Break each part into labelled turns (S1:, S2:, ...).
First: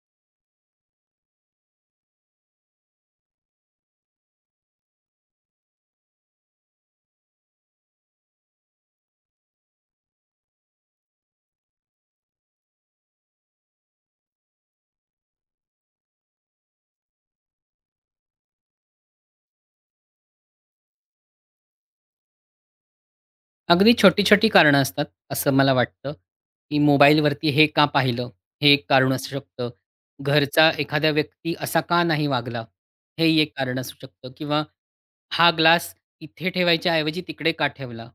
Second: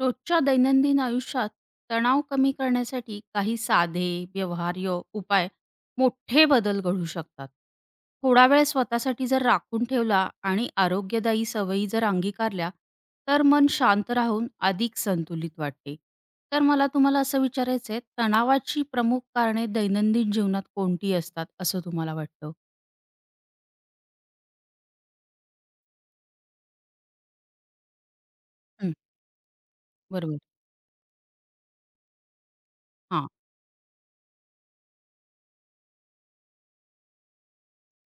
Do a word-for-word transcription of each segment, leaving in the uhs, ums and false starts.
S1: रोजच्या दैनंदिन आयुष्यात तणाव कमी करण्यासाठी काही साधे, व्यवहार्य उपाय मोठे बदल घडू शकतात. थोडा वेळ स्वतःसाठी जर राखून ठेवला आणि आरोग्यदायी सवयी जर अंगीकारल्या, तर मन शांत राहून अधिक संतुलित वाटते. तर मला तुम्हाला असं विचारायचं आहे, तणावाची प्रमुख कारणे दैनंदिन जीवनात कोणती असतात, असं तुम्हाला वाटतं?
S2: अगदी छोटी-छोटी कारणं असतात, असं मला वाटतं, की मोबाईलवरती हे का पाहिलं? हे एक
S1: हं,
S2: कारण असू शकतं.
S1: बरोबर.
S2: घरचा एखादा व्यक्ती असा का नाही वागला?
S1: हां,
S2: हेही एक कारण असू शकतं किंवा हा ग्लास इथे ठेवायच्या ऐवजी तिकडे का ठेवला?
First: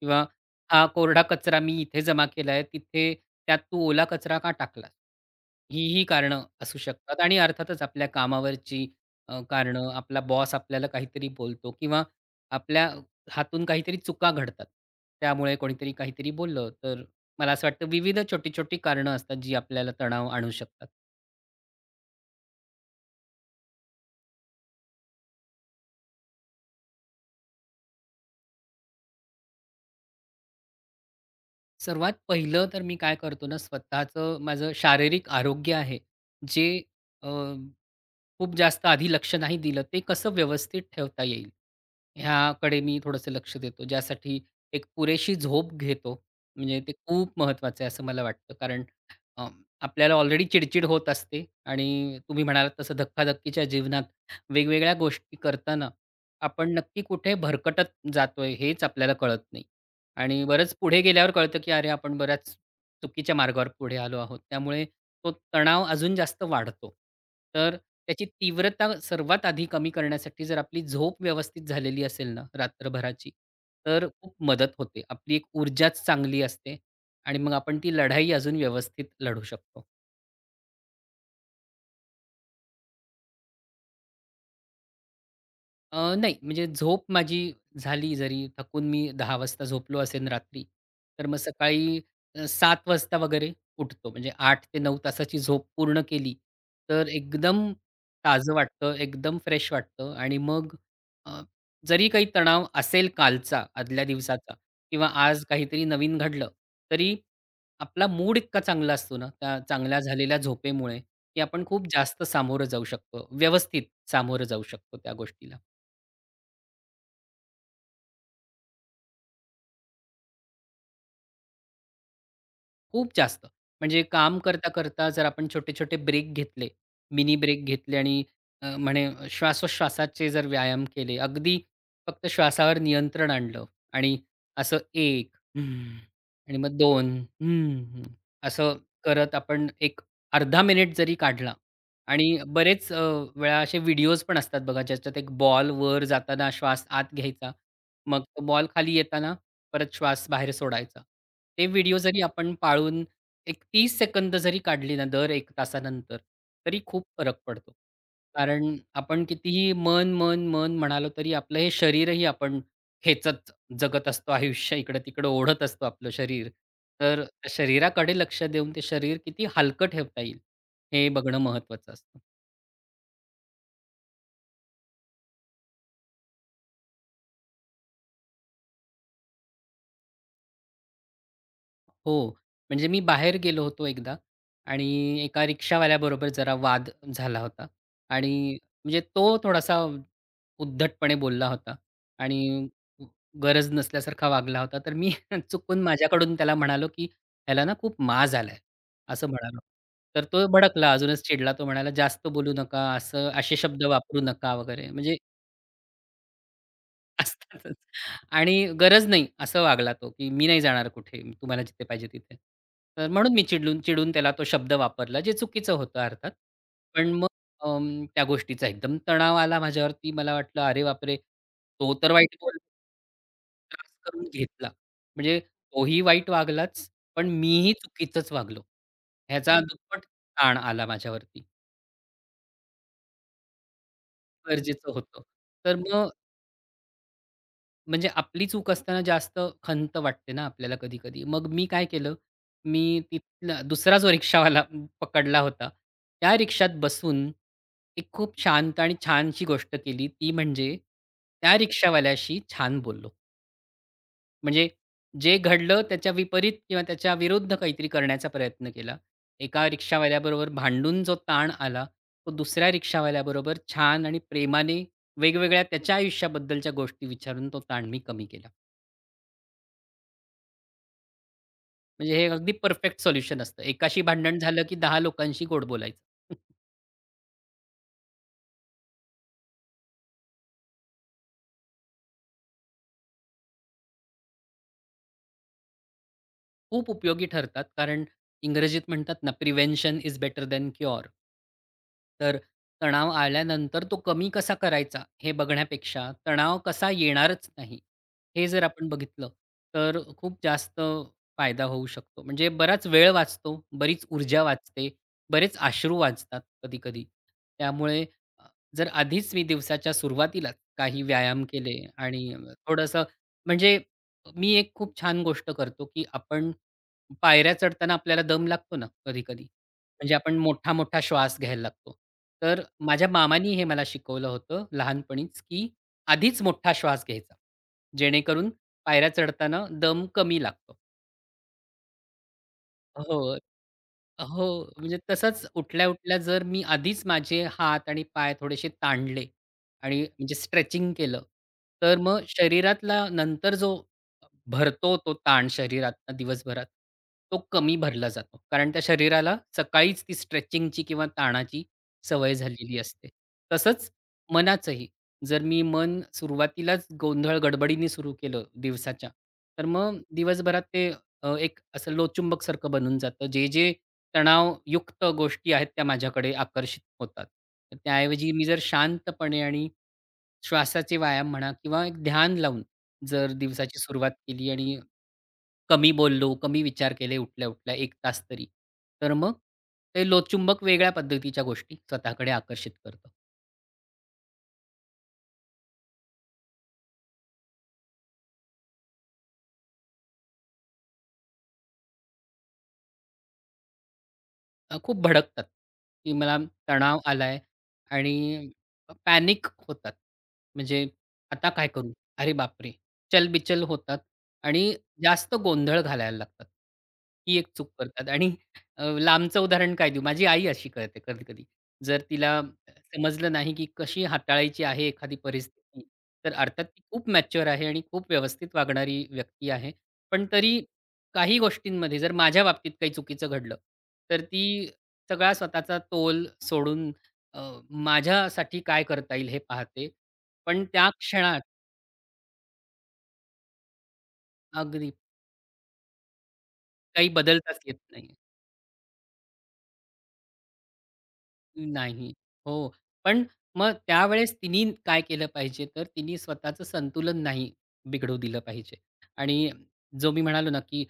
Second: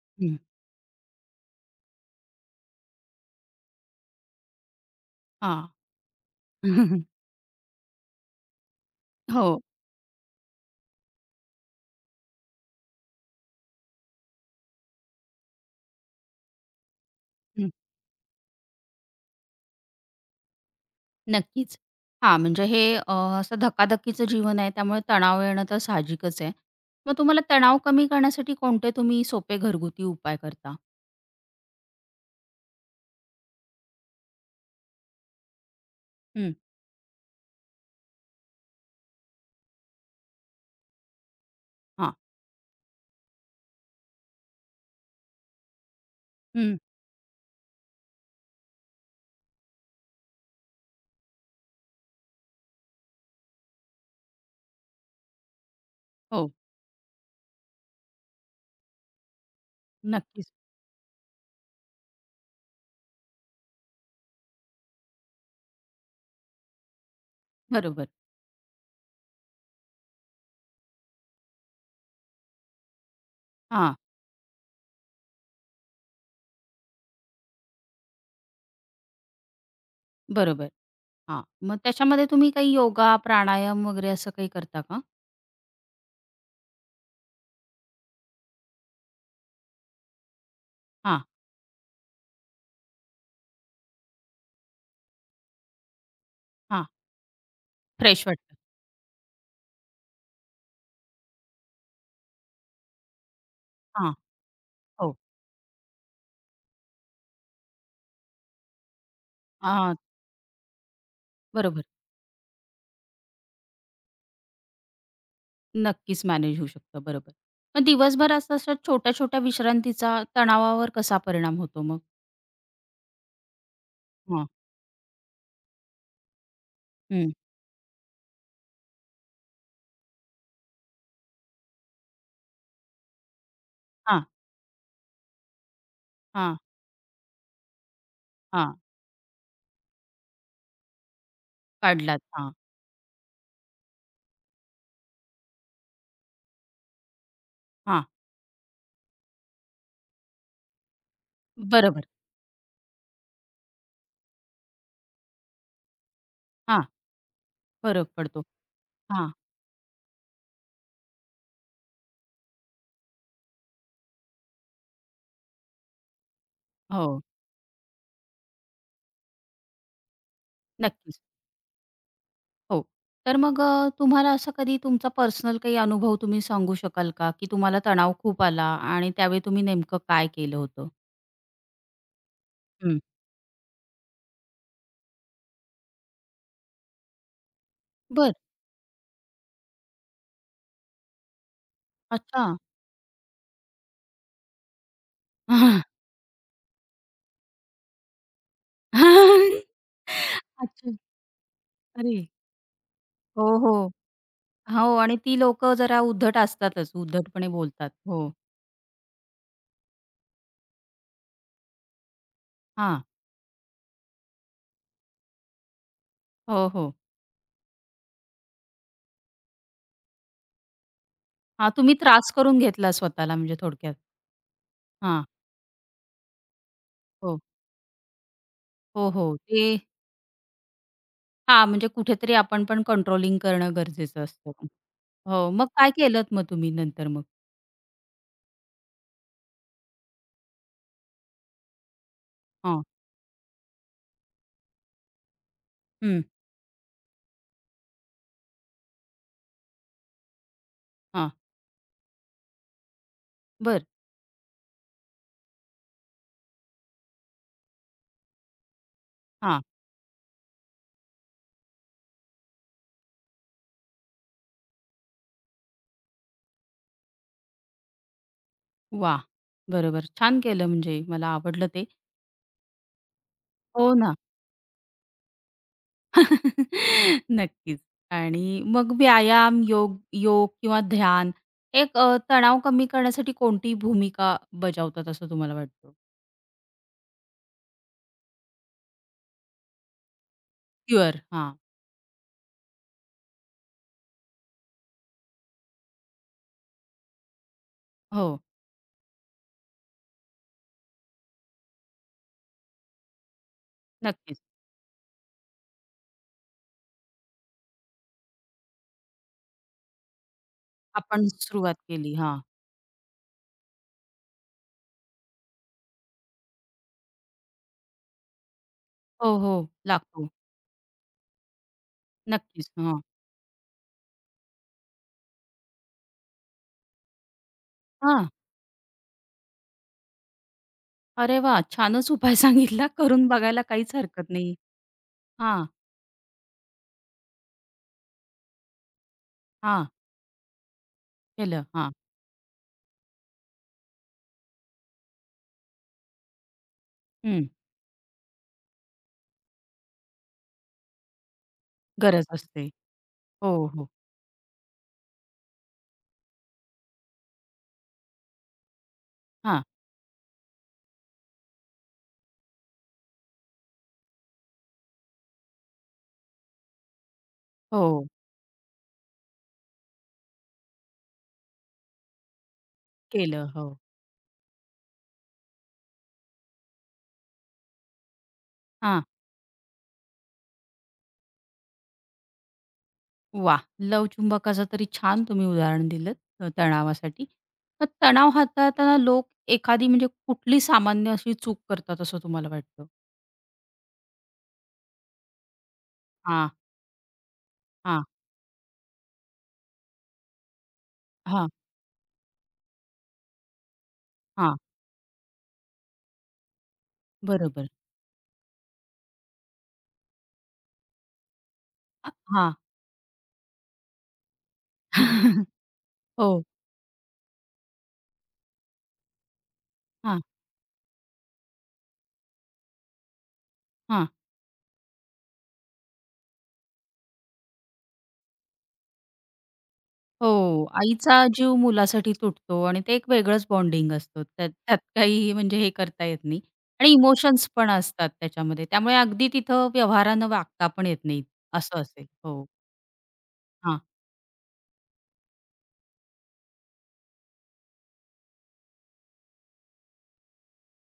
S2: किंवा
S1: हं,
S2: हा कोरडा कचरा मी इथे जमा केलाय, तिथे त्यात तू ओला कचरा का टाकलास?
S1: हां.
S2: ही ही कारणं असू शकतात आणि अर्थातच आपल्या कामावरची अ,
S1: हो.
S2: कारणं, आपला बॉस आपल्याला काहीतरी बोलतो किंवा आपल्या हातून काहीतरी चुका घडतात. त्यामुळे कोणीतरी काहीतरी बोललं, तर मला असं वाटतं विविध छोटी-छोटी कारणं असतात जी आपल्याला तणाव आणू शकतात.
S1: नक्कीच. हां, म्हणजे हे अ, असं धकाधकीचं जीवन आहे त्यामुळे तणाव येणं तर साहजिकच आहे. मग तुम्हाला तणाव कमी करण्यासाठी कोणते तुम्ही सोपे घरगुती उपाय करता?
S2: सर्वात पहिलं तर मी काय करतो ना, स्वतःचं माझं शारीरिक आरोग्य आहे,
S1: हं,
S2: जे अ, खूप जास्त आधी लक्ष नाही दिलं, ते कसं व्यवस्थित ठेवता येईल,
S1: हां,
S2: ह्याकडे मी थोडंसं लक्ष देतो. ज्यासाठी एक पुरेशी झोप घेतो,
S1: हं.
S2: म्हणजे ते खूप महत्त्वाचं आहे असं मला वाटतं. कारण अ, आपल्याला ऑलरेडी चिडचिड होत असते आणि तुम्ही म्हणालात तसं धक्काधक्कीच्या जीवनात वेगवेगळ्या गोष्टी करताना
S1: हो,
S2: आपण नक्की कुठे भरकटत जातोय, हेच आपल्याला कळत नाही. आणि
S1: नक्कीच.
S2: बरंच पुढे गेल्यावर कळतं, की अरे, आपण बऱ्याच चुकीच्या मार्गावर पुढे आलो आहोत. त्यामुळे तो तणाव अजून जास्त वाढतो. तर
S1: बरोबर.
S2: त्याची तीव्रता सर्वात आधी कमी करण्यासाठी जर आपली झोप व्यवस्थित झालेली असेल ना रात्रभराची,
S1: हां,
S2: तर खूप मदत होते. आपली एक ऊर्जाच चांगली असते आणि मग आपण ती लढाई अजून व्यवस्थित लढू शकतो.
S1: बरोबर. हां, मग त्याच्यामध्ये तुम्ही काही योगा, प्राणायाम वगैरे असं काही करता का?
S2: अ, नाही, म्हणजे झोप माझी झाली जरी थकून मी दहा वाजता झोपलो असेन रात्री,
S1: हां,
S2: तर मग सकाळी अ, सात वाजता वगैरे उठतो. म्हणजे आठ ते नऊ तासाची झोप पूर्ण केली,
S1: हां.
S2: तर एकदम
S1: फ्रेश
S2: ताजं
S1: वाटतं.
S2: वाटतं, एकदम फ्रेश वाटतं आणि मग अ, जरी काही तणाव असेल कालचा, आदल्या
S1: हां,
S2: दिवसाचा किंवा
S1: हो.
S2: आज काहीतरी नवीन घडलं, तरी आपला मूड इतका चांगला असतो ना, त्या
S1: हां,
S2: चांगल्या झालेल्या झोपेमुळे, की आपण
S1: बरोबर.
S2: खूप जास्त सामोरं जाऊ शकतो. व्यवस्थित सामोरं जाऊ शकतो त्या गोष्टीला.
S1: नक्कीच मॅनेज होऊ शकतं. बरोबर. मग दिवसभर असं अशा छोट्या-छोट्या विश्रांतीचा तणावावर कसा परिणाम होतो मग?
S2: खूप जास्त. म्हणजे काम
S1: हां,
S2: करता-करता जर आपण छोटे-छोटे ब्रेक घेतले,
S1: हं.
S2: मिनी ब्रेक घेतले आणि अ, म्हणे श्वासोश्वासाचे जर व्यायाम केले, अगदी फक्त श्वासावर नियंत्रण आणलं आणि
S1: हां.
S2: असं एक हं आणि
S1: हां,
S2: मग दोन हं, असं
S1: हां.
S2: करत आपण एक अर्धा मिनिट जरी काढला
S1: काढलात.
S2: आणि
S1: हां,
S2: बरेच अ, वेळा असे व्हिडिओज पण असतात बघा, ज्याच्यात एक बॉल वर जाताना श्वास आत घ्यायचा.
S1: हां.
S2: मग तो बॉल खाली येताना परत श्वास बाहेर सोडायचा. ते व्हिडिओ
S1: बरोबर.
S2: जरी आपण पाळून एक तीस सेकंद जरी काढली ना दर एक तासानंतर, तरी
S1: हां,
S2: खूप फरक पडतो.
S1: फरक पडतो.
S2: कारण आपण
S1: हां.
S2: कितीही मन, मन, मन म्हणालो तरी आपलं हे शरीरही आपण खेचत जगत असतो आयुष्य. इकडं-तिकडं ओढत असतो आपलं शरीर. तर
S1: हो,
S2: शरीराकडे लक्ष देऊन ते शरीर किती हलकं ठेवता येईल, हे
S1: नक्कीच.
S2: बघणं महत्त्वाचं असतं.
S1: हो. तर मग अ, तुम्हाला असं कधी तुमचा पर्सनल काही अनुभव तुम्ही सांगू शकाल का, की तुम्हाला तणाव खूप आला आणि त्यावेळी तुम्ही नेमकं काय केलं होतं?
S2: हो. म्हणजे मी
S1: हं.
S2: बाहेर गेलो होतो एकदा आणि एका रिक्षावाल्याबरोबर जरा वाद झाला होता आणि
S1: बरं.
S2: म्हणजे तो थोडासा उद्धटपणे बोलला होता आणि
S1: अच्छा.
S2: गरज नसल्यासारखा वागला होता. तर मी चुकून माझ्याकडून त्याला म्हणालो, की "ह्याला ना खूप माज आलाय," असं म्हणालो. तर तो भडकला,
S1: अच्छा.
S2: अजूनच चिडला. तो म्हणाला,
S1: अरे!
S2: "जास्त बोलू नका, असं
S1: हो,
S2: असे
S1: हो.
S2: शब्द वापरू नका" वगैरे.
S1: हो आणि
S2: म्हणजे
S1: ती लोकं जरा उद्धट असतातच, उद्धटपणे
S2: असतातच.
S1: बोलतात. हो.
S2: आणि गरज नाही असं वागला तो, की "मी नाही जाणार कुठे, तुम्हाला जिथे पाहिजे तिथे."
S1: हां.
S2: तर म्हणून मी चिडून चिडून त्याला तो शब्द वापरला, जे चुकीचं होतं अर्थात.
S1: हो, हो.
S2: पण मग अं, त्या गोष्टीचा एकदम तणाव आला माझ्यावरती. मला वाटलं, "अरे बापरे!
S1: हां,
S2: तो
S1: तुम्ही
S2: तर
S1: त्रास
S2: वाईट बोलला."
S1: करून घेतला स्वतःला म्हणजे
S2: त्रास
S1: थोडक्यात.
S2: करून घेतला.
S1: हां.
S2: म्हणजे तोही वाईट वागलाच, पण
S1: हो.
S2: मीही चुकीचंच वागलो.
S1: हो, हो.
S2: ह्याचा
S1: ते
S2: दुप्पट ताण आला माझ्यावरती.
S1: हां, म्हणजे कुठेतरी आपण पण कंट्रोलिंग करणं गरजेचं असतं.
S2: गरजेचं होतं.
S1: हो, मग
S2: तर
S1: काय
S2: मग
S1: केलत मग तुम्ही नंतर मग?
S2: म्हणजे आपली चूक असताना जास्त खंत वाटते ना आपल्याला कधी-कधी. मग मी काय केलं,
S1: हां.
S2: मी तिथला दुसरा जो रिक्षावाला पकडला होता,
S1: हं.
S2: त्या रिक्षात बसून एक खूप शांत आणि छानशी गोष्ट केली. ती म्हणजे
S1: हां.
S2: त्या रिक्षावाल्याशी छान बोललो.
S1: बरं.
S2: म्हणजे जे घडलं त्याच्या विपरीत किंवा त्याच्या विरुद्ध काहीतरी करण्याचा प्रयत्न केला.
S1: हां.
S2: एका रिक्षावाल्याबरोबर भांडून जो ताण आला, तो दुसऱ्या रिक्षावाल्याबरोबर छान आणि प्रेमाने वेगवेगळ्या त्याच्या आयुष्याबद्दलच्या गोष्टी विचारून तो ताण मी कमी केला.
S1: वाह! बरोबर. छान केलं म्हणजे मला आवडलं ते.
S2: म्हणजे हे अगदी परफेक्ट सोल्युशन असतं.
S1: हो
S2: एकाशी
S1: ना.
S2: भांडण झालं, की दहा लोकांशी गोड बोलायचं.
S1: नक्कीच. आणि मग व्यायाम, योग योग किंवा ध्यान एक अ, तणाव कमी करण्यासाठी कोणती भूमिका बजावतात असं तुम्हाला वाटतं?
S2: खूप उपयोगी ठरतात. कारण इंग्रजीत म्हणतात ना, "prevention is better than cure."
S1: Cure. हां.
S2: तर तणाव आल्यानंतर तो कमी कसा करायचा हे बघण्यापेक्षा तणाव कसा येणारच नाही,
S1: हो,
S2: हे जर आपण बघितलं, तर खूप जास्त फायदा होऊ शकतो. म्हणजे बराच वेळ वाचतो, बरीच ऊर्जा
S1: नक्कीच.
S2: वाचते, बरेच अश्रू वाचतात कधी-कधी. त्यामुळे अ, जर आधीच मी दिवसाच्या सुरुवातीलाच काही
S1: आपण
S2: व्यायाम
S1: सुरुवात
S2: केले
S1: केली.
S2: आणि
S1: हां.
S2: थोडंसं म्हणजे मी एक खूप छान गोष्ट करतो, की आपण पायऱ्या चढताना आपल्याला दम लागतो ना
S1: हो,
S2: कधी-कधी.
S1: हो.
S2: म्हणजे
S1: लागतो.
S2: आपण मोठा-मोठा श्वास घ्यायला लागतो. तर
S1: नक्कीच. हां.
S2: माझ्या मामानी हे मला शिकवलं होतं लहानपणीच, की आधीच मोठा श्वास घ्यायचा.
S1: हां.
S2: जेणेकरून पायऱ्या चढताना दम कमी लागतो.
S1: अरे वाह! छानच उपाय सांगितला. करून
S2: हो.
S1: बघायला काहीच हरकत नाही.
S2: हो. म्हणजे तसंच
S1: हां,
S2: उठल्या-उठल्या जर मी आधीच माझे हात आणि पाय थोडेसे ताणले
S1: हां.
S2: आणि म्हणजे स्ट्रेचिंग केलं,
S1: केलं. हां.
S2: तर मग शरीरातला नंतर जो भरतो तो ताण शरीरातनं दिवसभरात, तो
S1: हं.
S2: कमी भरला जातो. कारण त्या शरीराला सकाळीच ती स्ट्रेचिंगची किंवा ताणाची
S1: गरज
S2: सवय
S1: असते.
S2: झालेली असते.
S1: हो, हो.
S2: तसंच मनाचंही. जर मी मन सुरुवातीलाच गोंधळ गडबडीने सुरू केलं दिवसाच्या,
S1: हां.
S2: तर मग दिवसभरात ते अ, एक असं लोहचुंबकसारखं बनून जातं. जे, जे तणावयुक्त गोष्टी आहेत त्या माझ्याकडे आकर्षित होतात. तर
S1: हो,
S2: त्याऐवजी मी जर शांतपणे आणि श्वासाचे व्यायाम म्हणा किंवा एक ध्यान लावून जर
S1: केलं.
S2: दिवसाची
S1: हो.
S2: अच्छा. सुरुवात केली आणि कमी बोललो, कमी विचार केले उठल्या-उठल्या एक तास तरी,
S1: हां.
S2: तर मग ते लोहचुंबक वेगळ्या पद्धतीच्या गोष्टी स्वतःकडे आकर्षित करतं.
S1: वाह! लवचुंबकाचं तरी छान तुम्ही उदाहरण दिलंत तणावासाठी. मग तणाव हाताळताना लोक एखादी म्हणजे कुठली सामान्य अशी चूक करतात असं तुम्हाला वाटतं?
S2: अ, खूप भडकतात, की मला
S1: हां,
S2: तणाव आलाय
S1: हां,
S2: आणि पॅनिक होतात. म्हणजे
S1: हां,
S2: आता काय करू? अरे बापरे! चलबिचल होतात
S1: हां.
S2: आणि जास्त गोंधळ घालायला लागतात. ही एक
S1: बरोबर.
S2: चूक करतात आणि अ, लांबचं उदाहरण काय देऊ? माझी आई अशी करते कधी-कधी. जर तिला
S1: हां.
S2: समजलं नाही, की कशी हाताळायची आहे एखादी परिस्थिती, तर
S1: हो.
S2: अर्थात ती खूप मॅच्युअर आहे आणि खूप व्यवस्थित वागणारी व्यक्ती आहे.
S1: हां,
S2: पण तरी काही गोष्टींमध्ये जर माझ्या बाबतीत काही चुकीचं घडलं,
S1: हां.
S2: तर ती सगळा स्वतःचा तोल सोडून अ, माझ्यासाठी काय करता येईल हे पाहते. पण
S1: हो,
S2: त्या
S1: आईचा
S2: क्षणात
S1: जीव मुलासाठी तुटतो आणि ते एक वेगळंच बॉन्डिंग असतं. त्यात त्यात
S2: अगदी
S1: काही म्हणजे हे करता येत नाही आणि
S2: काही
S1: इमोशन्स
S2: बदलताच
S1: पण
S2: येत
S1: असतात
S2: नाही.
S1: त्याच्यामध्ये. त्यामुळे अगदी तिथं व्यवहारानं वागता पण येत नाही, असं असेल.
S2: नाही.
S1: हो.
S2: हो. पण मग
S1: हां.
S2: त्यावेळेस तिनी काय केलं पाहिजे, तर तिनी स्वतःचं संतुलन नाही बिघडू दिलं पाहिजे. आणि जो मी म्हणालो ना, की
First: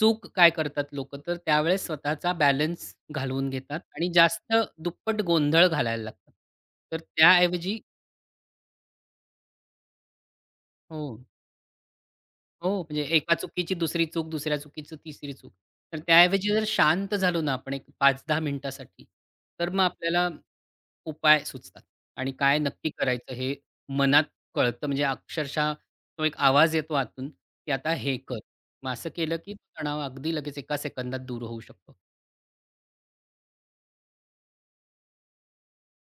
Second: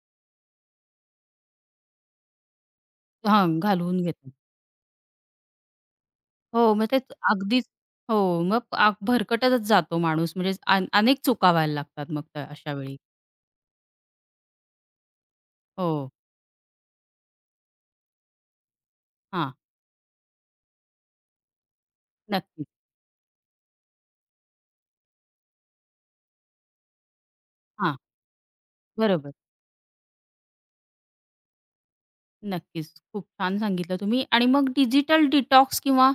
S2: चूक काय करतात लोकं, तर त्यावेळेस स्वतःचा बॅलन्स घालवून
S1: हां,
S2: घेतात
S1: घालवून
S2: आणि
S1: घेतात.
S2: जास्त दुप्पट गोंधळ घालायला लागतात.
S1: हो, मग
S2: तर
S1: तेच अगदीच
S2: त्याऐवजी
S1: हो, मग आ भरकटतच जातो माणूस म्हणजे अन
S2: हो,
S1: अनेक चुका व्हायला लागतात मग त्या अशा
S2: हो.
S1: वेळी.
S2: म्हणजे एका चुकीची दुसरी चूक, दुसऱ्या चुकीची तिसरी चूक.
S1: हो.
S2: तर त्याऐवजी जर शांत झालो ना आपण एक पाच ते दहा मिनिटासाठी,
S1: हां,
S2: तर मग आपल्याला उपाय सुचतात आणि काय
S1: नक्कीच.
S2: नक्की करायचं हे मनात कळतं. म्हणजे अक्षरशः तो एक आवाज येतो आतून, की आता
S1: हां,
S2: हे कर. मग असं
S1: बरोबर.
S2: केलं की तो तणाव अगदी लगेच एका सेकंदात दूर होऊ शकतो.
S1: नक्कीच. खूप छान सांगितलं तुम्ही आणि मग डिजिटल डिटॉक्स किंवा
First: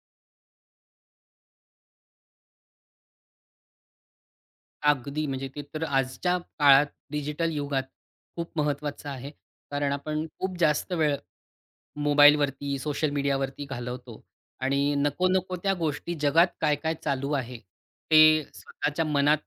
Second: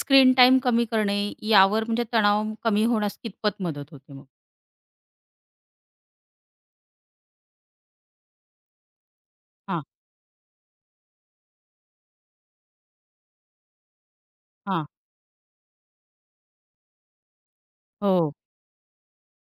S1: स्क्रीन टाइम कमी करणे यावर म्हणजे तणाव कमी होण्यास कितपत मदत होते मग?
S2: अगदी, म्हणजे ते तर आजच्या काळात डिजिटल युगात खूप महत्त्वाचं आहे.
S1: हां,
S2: कारण आपण खूप जास्त वेळ मोबाईलवरती, सोशल मीडियावरती घालवतो
S1: हां.
S2: आणि नको-नको त्या गोष्टी जगात काय-काय चालू आहे,
S1: हो
S2: ते स्वतःच्या मनात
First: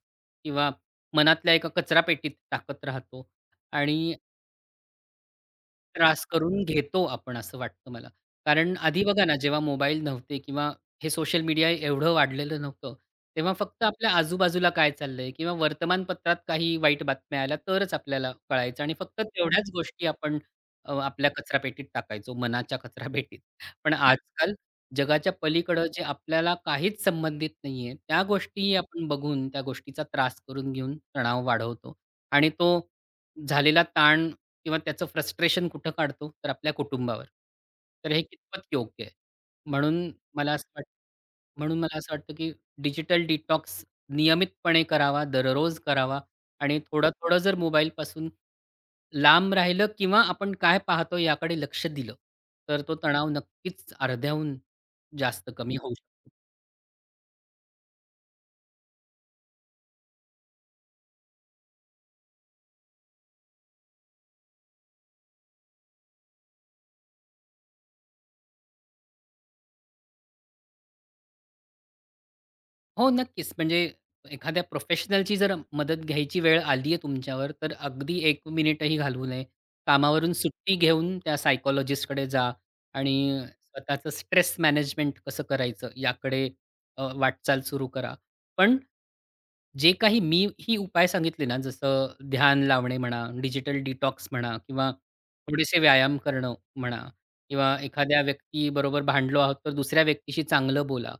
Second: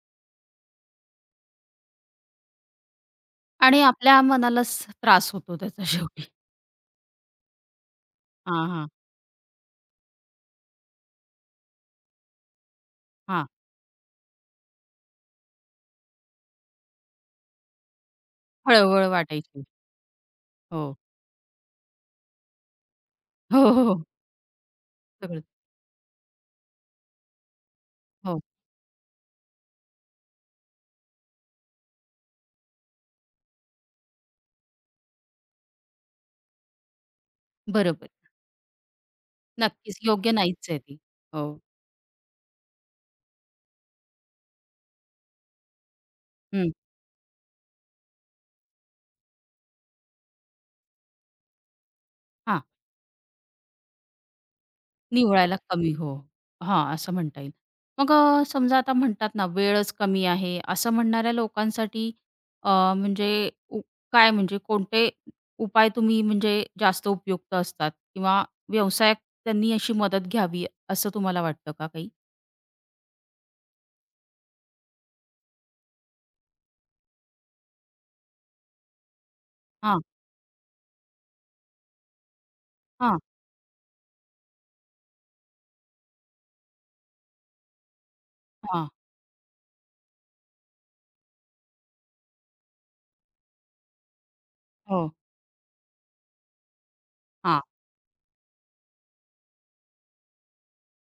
S2: किंवा मनातल्या एका कचरापेटीत टाकत राहतो
S1: आणि
S2: आणि
S1: आपल्या मनालाच त्रास होतो त्याचा शेवटी.
S2: त्रास करून घेतो आपण असं वाटतं मला.
S1: हां,
S2: कारण
S1: हां,
S2: आधी बघा ना, जेव्हा मोबाईल नव्हते किंवा हे सोशल मीडिया एवढं वाढलेलं नव्हतं,
S1: हां.
S2: तेव्हा फक्त आपल्या आजूबाजूला काय चाललंय किंवा वर्तमानपत्रात काही वाईट बातम्या आल्या तरच आपल्याला कळायचं आणि
S1: हळहळ
S2: फक्त
S1: वाटायची.
S2: तेवढ्याच गोष्टी आपण अ,
S1: हो.
S2: आपल्या कचरापेटीत टाकायचो, मनाच्या कचरापेटीत.
S1: हो, हो,
S2: पण
S1: हो.
S2: आजकाल जगाच्या
S1: सगळंच.
S2: पलीकडं जे आपल्याला काहीच संबंधित नाहीये, त्या
S1: हो,
S2: गोष्टीही आपण बघून त्या गोष्टीचा त्रास करून घेऊन तणाव वाढवतो आणि तो झालेला ताण किंवा त्याचं फ्रस्ट्रेशन कुठं काढतो? तर आपल्या कुटुंबावर.
S1: बरोबर.
S2: तर हे कितपत योग्य आहे?
S1: नक्कीच
S2: म्हणून
S1: योग्य
S2: मला असं
S1: नाहीच आहे
S2: वाटतं
S1: ती. हो.
S2: म्हणून मला असं वाटतं, की डिजिटल डिटॉक्स नियमितपणे करावा, दररोज करावा
S1: हं.
S2: आणि थोडं-थोडं जर मोबाईलपासून लांब राहिलं किंवा आपण काय पाहतो याकडे लक्ष दिलं,
S1: हां.
S2: तर तो तणाव नक्कीच अर्ध्याहून जास्त
S1: निवडायला
S2: कमी
S1: कमी
S2: होऊ
S1: हो. हां, असं म्हणता येईल. मग अ, समजा आता म्हणतात ना, वेळच कमी आहे, असं म्हणणाऱ्या लोकांसाठी अ, म्हणजे उ काय म्हणजे कोणते उपाय तुम्ही म्हणजे जास्त उपयुक्त असतात किंवा व्यवसायात त्यांनी अशी मदत घ्यावी, असं तुम्हाला वाटतं का काही?
S2: हो, नक्कीच. म्हणजे एखाद्या प्रोफेशनलची जर मदत घ्यायची वेळ आली आहे तुमच्यावर, तर अगदी एक मिनिटही घालवू नये.
S1: हां,
S2: कामावरून सुट्टी घेऊन त्या सायकॉलॉजिस्टकडे जा
S1: हां,
S2: आणि स्वतःचं स्ट्रेस मॅनेजमेंट कसं करायचं याकडे अ, वाटचाल सुरू करा. पण
S1: हां,
S2: जे काही मी ही उपाय सांगितले ना, जसं ध्यान लावणे म्हणा, डिजिटल डिटॉक्स म्हणा किंवा
S1: हो,
S2: थोडेसे व्यायाम करणं म्हणा
S1: हां,
S2: किंवा एखाद्या व्यक्तीबरोबर भांडलो आहोत, तर दुसऱ्या व्यक्तीशी चांगलं बोला.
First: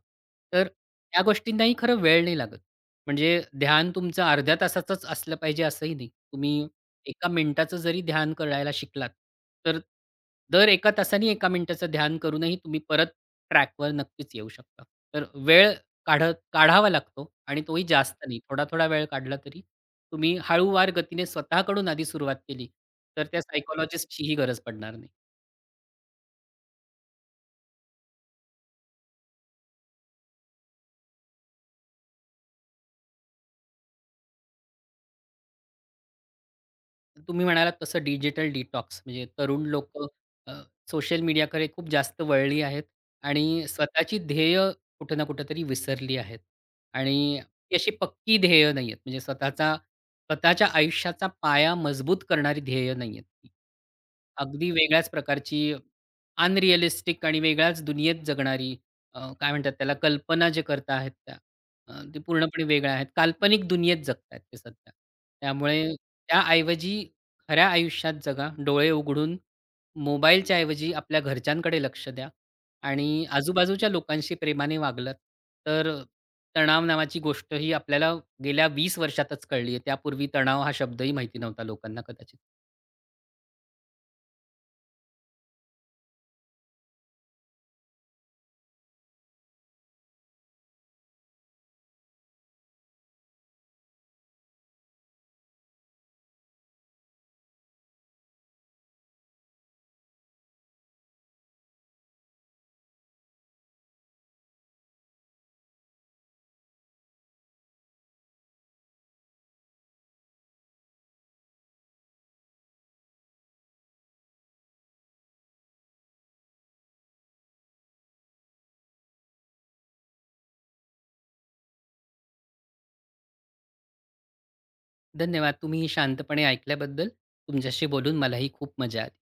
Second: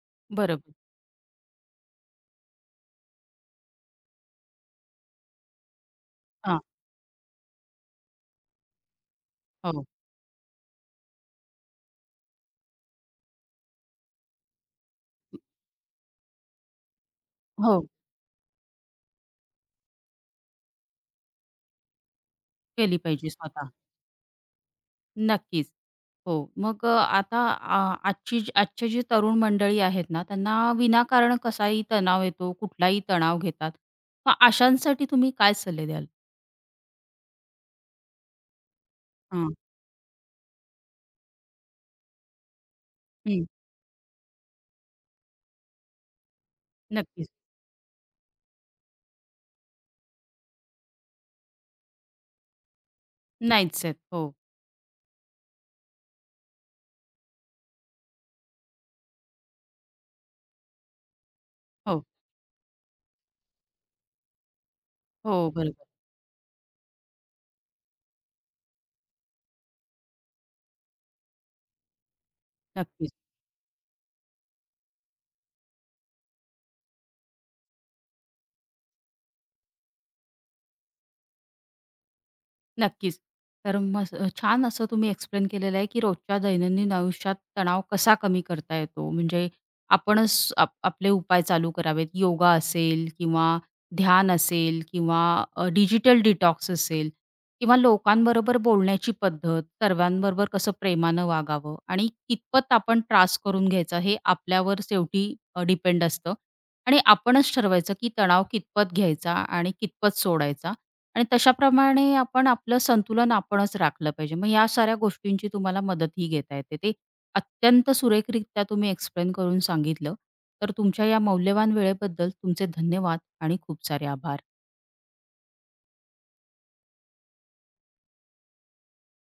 S2: तर
S1: बरोबर.
S2: त्या गोष्टींनाही खरं वेळ नाही लागत. म्हणजे ध्यान तुमचं अर्ध्या तासाचंच असलं पाहिजे असंही नाही.
S1: हां,
S2: तुम्ही एका मिनिटाचं जरी ध्यान करायला शिकलात, तर
S1: हो,
S2: दर एका तासाने एका मिनिटाचं ध्यान करूनही तुम्ही परत ट्रॅकवर नक्कीच येऊ शकता. तर वेळ काढत काढावा लागतो आणि तोही
S1: हो,
S2: जास्त नाही. थोडा-थोडा वेळ काढला तरी. तुम्ही हळूवार गतीने स्वतःकडून आधी सुरुवात केली,
S1: केली
S2: तर
S1: पाहिजे
S2: त्या
S1: स्वतः.
S2: सायकॉलॉजिस्टचीही गरज पडणार नाही.
S1: नक्कीच. हो. मग अ, आता आ आजची जी- आजची जी तरुण मंडळी आहेत ना, त्यांना विनाकारण कसाही तणाव येतो, कुठलाही तणाव घेतात. मग अशांसाठी तुम्ही काय सल्ले द्याल?
S2: तुम्ही म्हणालात तसं डिजिटल डिटॉक्स म्हणजे
S1: हां.
S2: तरुण लोकं अ, सोशल मीडियाकडे खूप जास्त वळली आहेत
S1: हं.
S2: आणि स्वतःची ध्येय कुठे ना कुठेतरी विसरली आहेत.
S1: नक्कीच.
S2: आणि ती अशी पक्की ध्येय नाहीयेत. म्हणजे स्वतःचा स्वतःच्या आयुष्याचा पाया मजबूत करणारी ध्येय नाहीयेत ती.
S1: नाहीच आहेत. हो,
S2: अगदी वेगळ्याच प्रकारची अनरिअलिस्टिक आणि वेगळ्याच दुनियेत जगणारी अ, काय म्हणतात त्याला कल्पना जे करत आहेत त्या अ,
S1: हो,
S2: ते पूर्णपणे वेगळ्या आहेत. काल्पनिक दुनियेत जगत ते सध्या.
S1: हो. बरोबर.
S2: त्यामुळे त्याऐवजी खऱ्या आयुष्यात जगा, डोळे उघडून मोबाईलच्या ऐवजी आपल्या घरच्यांकडे लक्ष द्या
S1: नक्कीच.
S2: आणि आजूबाजूच्या लोकांशी प्रेमाने वागलात, तर अ, तणाव नावाची गोष्ट ही आपल्याला गेल्या वीस वर्षातच कळली आहे. त्यापूर्वी तणाव हा शब्दही माहिती नव्हता लोकांना कदाचित.
S1: नक्कीच. तर मस छान असं तुम्ही एक्सप्लेन केलेलं आहे, की रोजच्या दैनंदिन आयुष्यात तणाव कसा कमी करता येतो. म्हणजे आपणच आप आपले उपाय चालू करावेत. योगा असेल किंवा ध्यान असेल किंवा डिजिटल डिटॉक्स असेल किंवा लोकांबरोबर बोलण्याची पद्धत, सर्वांबरोबर कसं प्रेमानं वागावं आणि कितपत आपण त्रास करून घ्यायचा हे आपल्यावर शेवटी डिपेंड असतं आणि आपणच ठरवायचं, की तणाव कितपत घ्यायचा आणि कितपत सोडायचा. आणि तशाप्रमाणे आपण आपलं संतुलन आपणच राखलं पाहिजे. मग या साऱ्या गोष्टींची तुम्हाला मदतही घेता येते. ते अत्यंत सुरेखरित्या तुम्ही एक्सप्लेन करून सांगितलं. तर तुमच्या या मौल्यवान वेळेबद्दल तुमचे धन्यवाद आणि खूप सारे आभार.
S2: धन्यवाद. तुम्ही शांतपणे ऐकल्याबद्दल. तुमच्याशी बोलून मलाही खूप मजा आली.